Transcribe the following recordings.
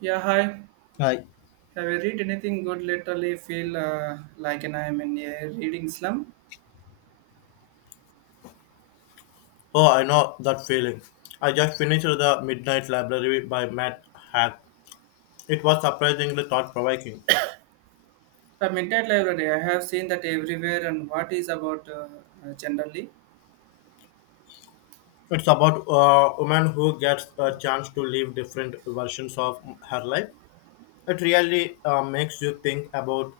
Yeah, hi. Hi. Have you read anything good lately? Feel like an I am in a reading slum. Oh, I know that feeling. I just finished The Midnight Library by Matt Haig. It was surprisingly thought provoking. The Midnight Library, I have seen that everywhere and what is about generally. It's about a woman who gets a chance to live different versions of her life. It really makes you think about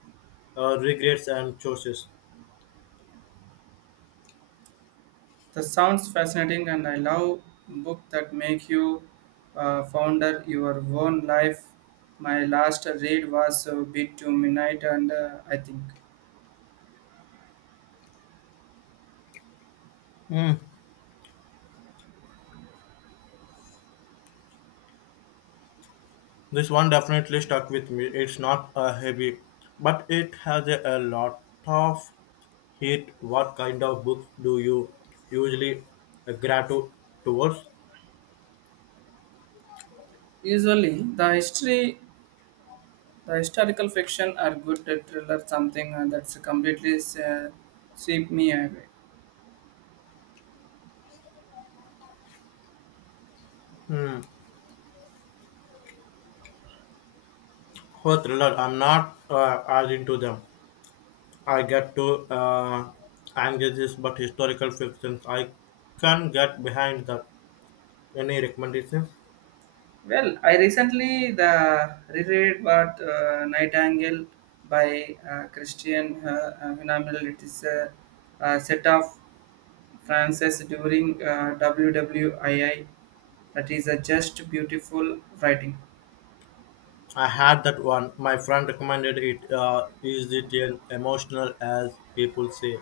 regrets and choices. The sounds fascinating and I love book that make you founder your own life. My last read was a bit to midnight and I think. Hmm. This one definitely stuck with me. It's not heavy, but it has a lot of heat. What kind of books do you usually gravitate towards? Usually the history, the historical fiction are good thriller something that's completely uh, sweep me away. Hmm. For thriller, I'm not as into them. I get to anxieties, but historical fictions, I can get behind that. Any recommendations? Well, I recently the reread what Nightingale by Christian Hunammel. It is a set of Francis during WWII. That is a just beautiful writing. I had that one. My friend recommended it. Is it an emotional as people say?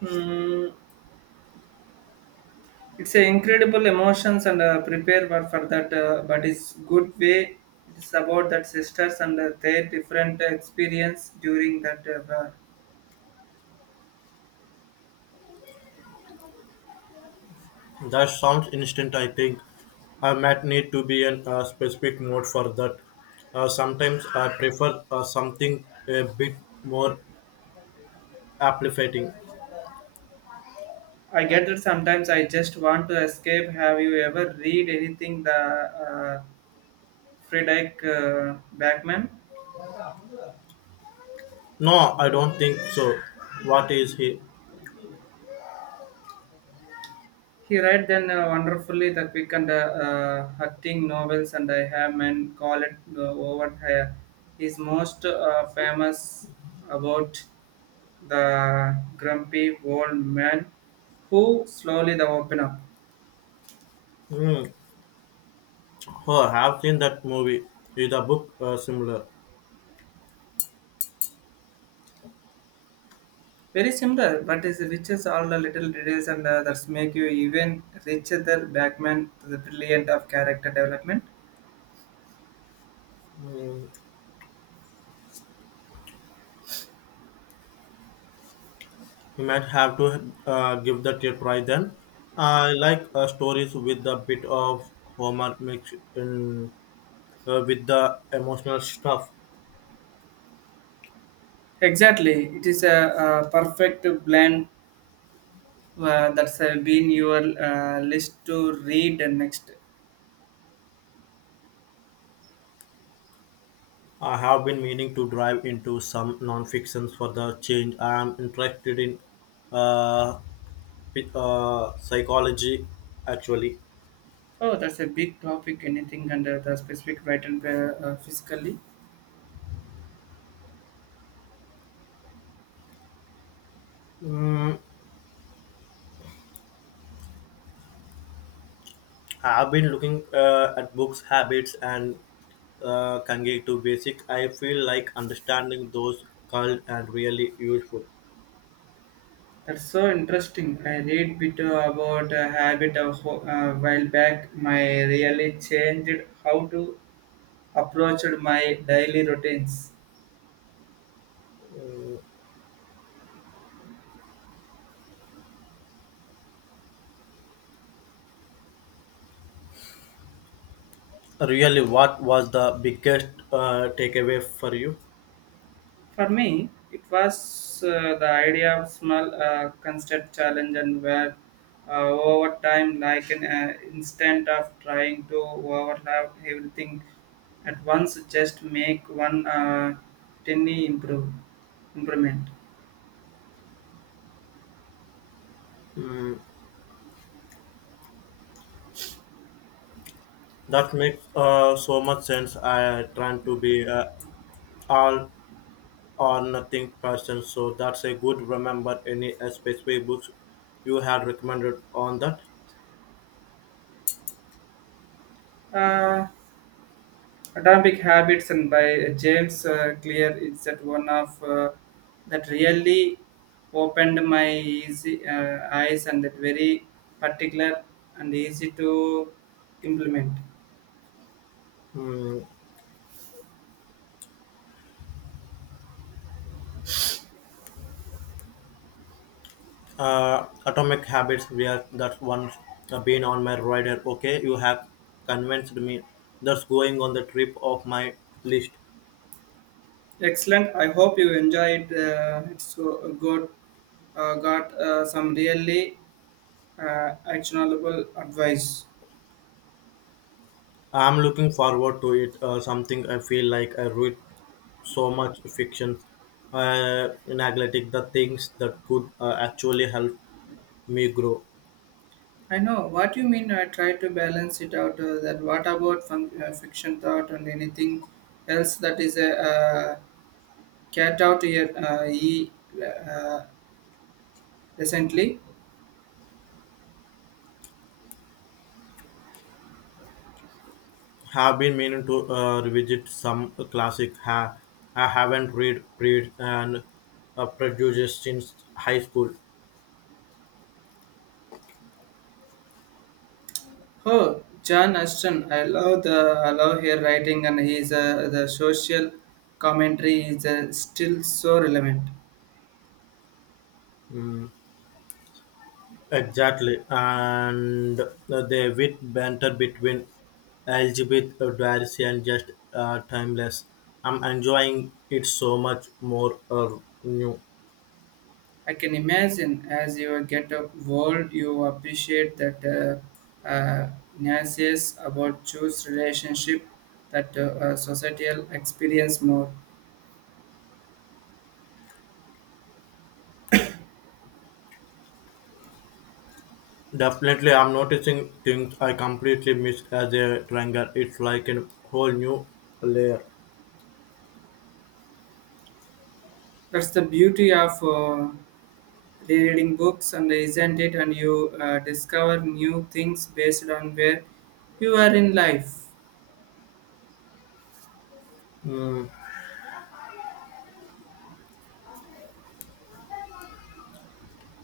Hmm, it's a incredible emotions and prepare for that, but it's good way. It's about that sisters and their different experience during that war. That sounds instant. I think I might need to be in a specific mode for that. Sometimes I prefer something a bit more amplifying. I get that sometimes I just want to escape. Have you ever read anything the Friedrich Backman? No, I don't think so. What is he? He read then wonderfully the quick and hurting novels, and I have men call it over here. He's most famous about the grumpy old man who slowly the open up. Mm. Oh, I have seen that movie. Is the book similar? Very similar, but is riches all the little details and that's make you even richer the Backman to the brilliant of character development. Mm. You might have to give that a try then. I like stories with a bit of humor mixed in with the emotional stuff. Exactly, it is perfect blend that's been your list to read and next. I have been meaning to dive into some non-fictions for the change. I am interested in uh, psychology actually. Oh, that's a big topic. Anything under the specific right and physically. Mm, have been looking at books habits and kanji to basic I feel like understanding those called and really useful That's so interesting. I read bit about a habit of while back. My really changed how to approach my daily routines. really what was the biggest takeaway for you. For me, it was the idea of small constant challenge and where over time, like an instant of trying to overlap everything at once, just make one tiny improvement. Hmm, that makes so much sense I trying to be all or nothing person so that's a good remember any specific books you had recommended on that. Uh, Atomic Habits and by James Clear is that one of that really opened my easy, eyes and that very particular and easy to implement. Hmm, Atomic Habits, where that's one been on my radar. Okay, you have convinced me. That's going on the trip of my list. Excellent. I hope you enjoyed. It's so good. Got some really actionable advice. I'm looking forward to it. Something I feel like I read so much fiction, in athletic, the things that could actually help me grow. I know what you mean. I try to balance it out. That what about fiction thought and anything else that is a Cat out here, he uh, recently. Have been meaning to revisit some classic. I haven't read Read and Prejudice since high school. Oh, John Ashton, I love her writing, and his the social commentary is still so relevant. Hmm. Exactly, and the wit banter between Elizabeth Darcy and just timeless. I'm enjoying it so much more new. I can imagine as you get old, you appreciate that uh, uh, nuances about choose relationship that societal experience more. Definitely, I'm noticing things I completely miss as a tranger. It's like a whole new layer. That's the beauty of. Rereading books and isn't it and you discover new things based on where you are in life. Mm.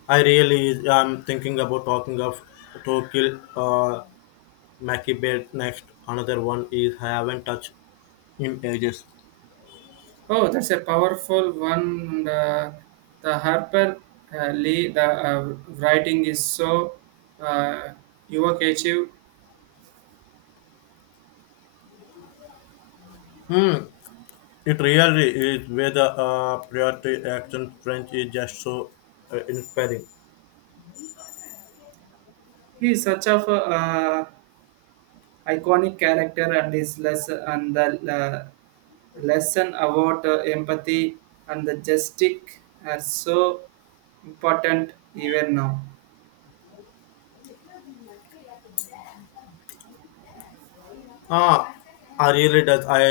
I really am thinking about talking of Tokil Mackie Bear next. Another one is I haven't touched in ages. Oh, that's a powerful one and the Harper Lee the writing is so uh, evocative. Hmm. It really is where the priority action French is just so inspiring. He is such of a iconic character and his lesson and the lesson about empathy and the justice are so important even now. Ah, I really does. I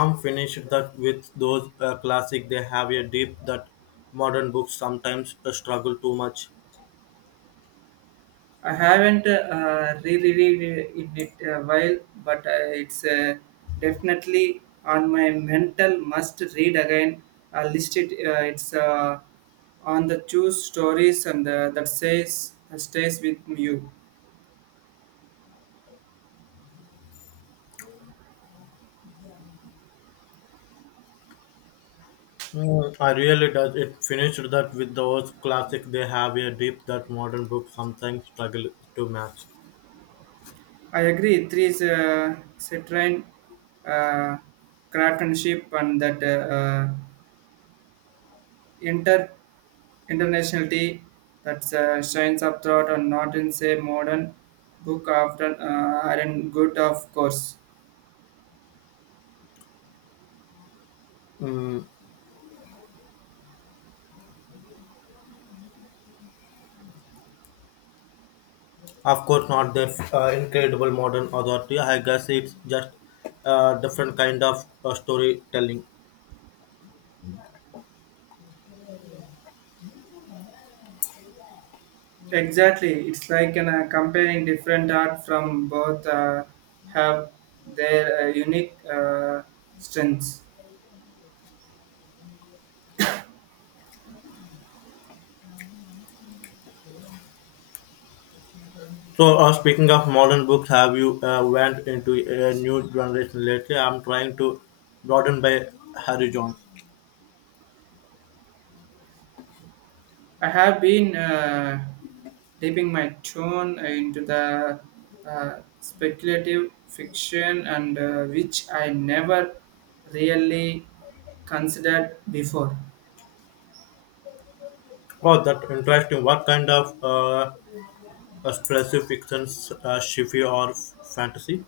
am finished that with those classic. They have a deep that modern books sometimes struggle too much. I haven't re-read in it a while, but it's definitely on my mental must read again. I listed it's on the two stories and that says that stays with you. Mm, I really does. It finished that with those classic. They have a deep that modern books sometimes struggle to match. I agree. Three is Citroen, uh, craftsmanship, and that internationality that shines up throughout and not in say modern book often are in good of course. Mm, of course, not their incredible modern authority. I guess it's just a different kind of storytelling. Exactly, it's like an, comparing different art from both have their unique strengths. So, speaking of modern books, have you went into a new generation lately? I'm trying to broaden by horizons. I have been dipping my tone into the speculative fiction and which I never really considered before. Oh, that interesting. What kind of specific fictions, sci-fi or fantasy?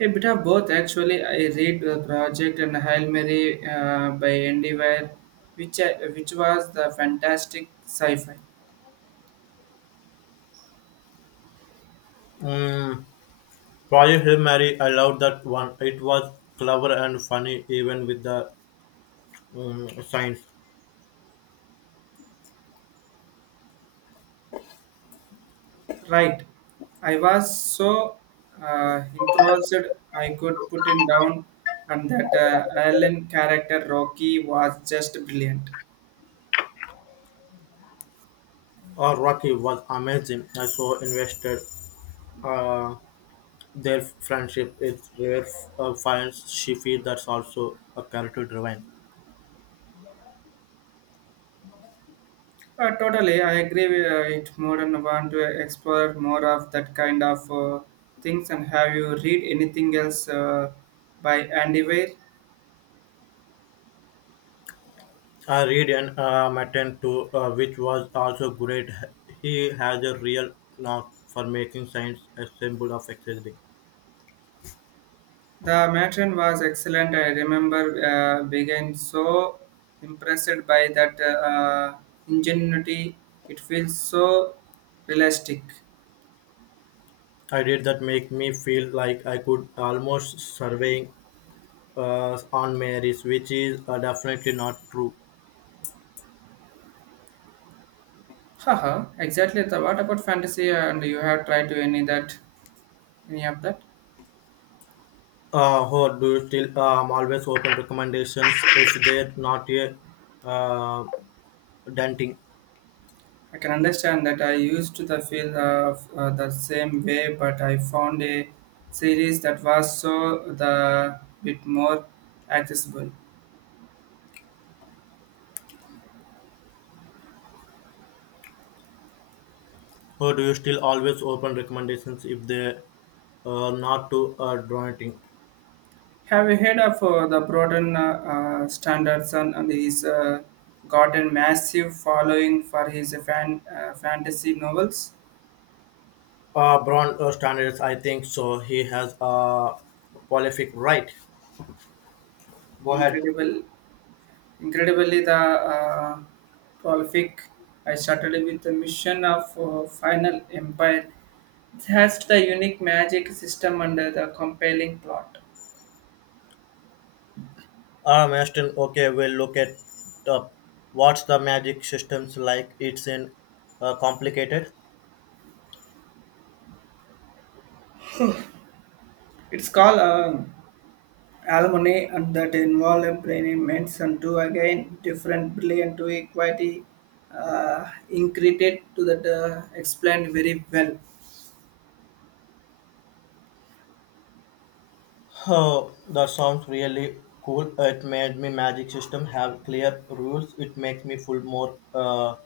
A bit of both, actually. I read the project and Hail Mary by Endeavour, which was the fantastic sci-fi. Mm, Project Hail Mary, I loved that one. It was clever and funny, even with the science. Right, I was so engrossed I could put it down, and that Alan character Rocky was just brilliant. Or Rocky was amazing. I so invested. Uh, Their friendship is rare finds she feels that's also a character driven. Totally, I agree with it more and want to explore more of that kind of things. And have you read anything else by Andy Weir? I read and Matten too, which was also great. He has a real knack for making science a symbol of existing. The matron was excellent. I remember being so impressed by that ingenuity. It feels so realistic. I did that make me feel like I could almost surveying on Mary's, which is definitely not true. Haha, exactly. What about fantasy? And you have tried to any of that? Or do you still always open recommendations if they're not a uh, denting? I can understand that I used to the feel of the same way, but I found a series that was so the bit more accessible. Or do you still always open recommendations if they not to drawing? Have you heard of the Broden Standardson and he's gotten massive following for his fantasy novels? Braun standards, I think so. He has a prolific right. Go ahead. Incredible, incredibly the prolific. I started with the mission of Final Empire. It has the unique magic system under the compelling plot. Maston, okay, we'll look at up. What's the magic systems like? It's in complicated. It's called alumni and that involve implements and two again different brilliant to equity increated to that explained very well. Oh, that sounds really cool. It made me magic system have clear rules. It makes me feel more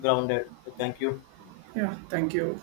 grounded. Thank you. Yeah, thank you.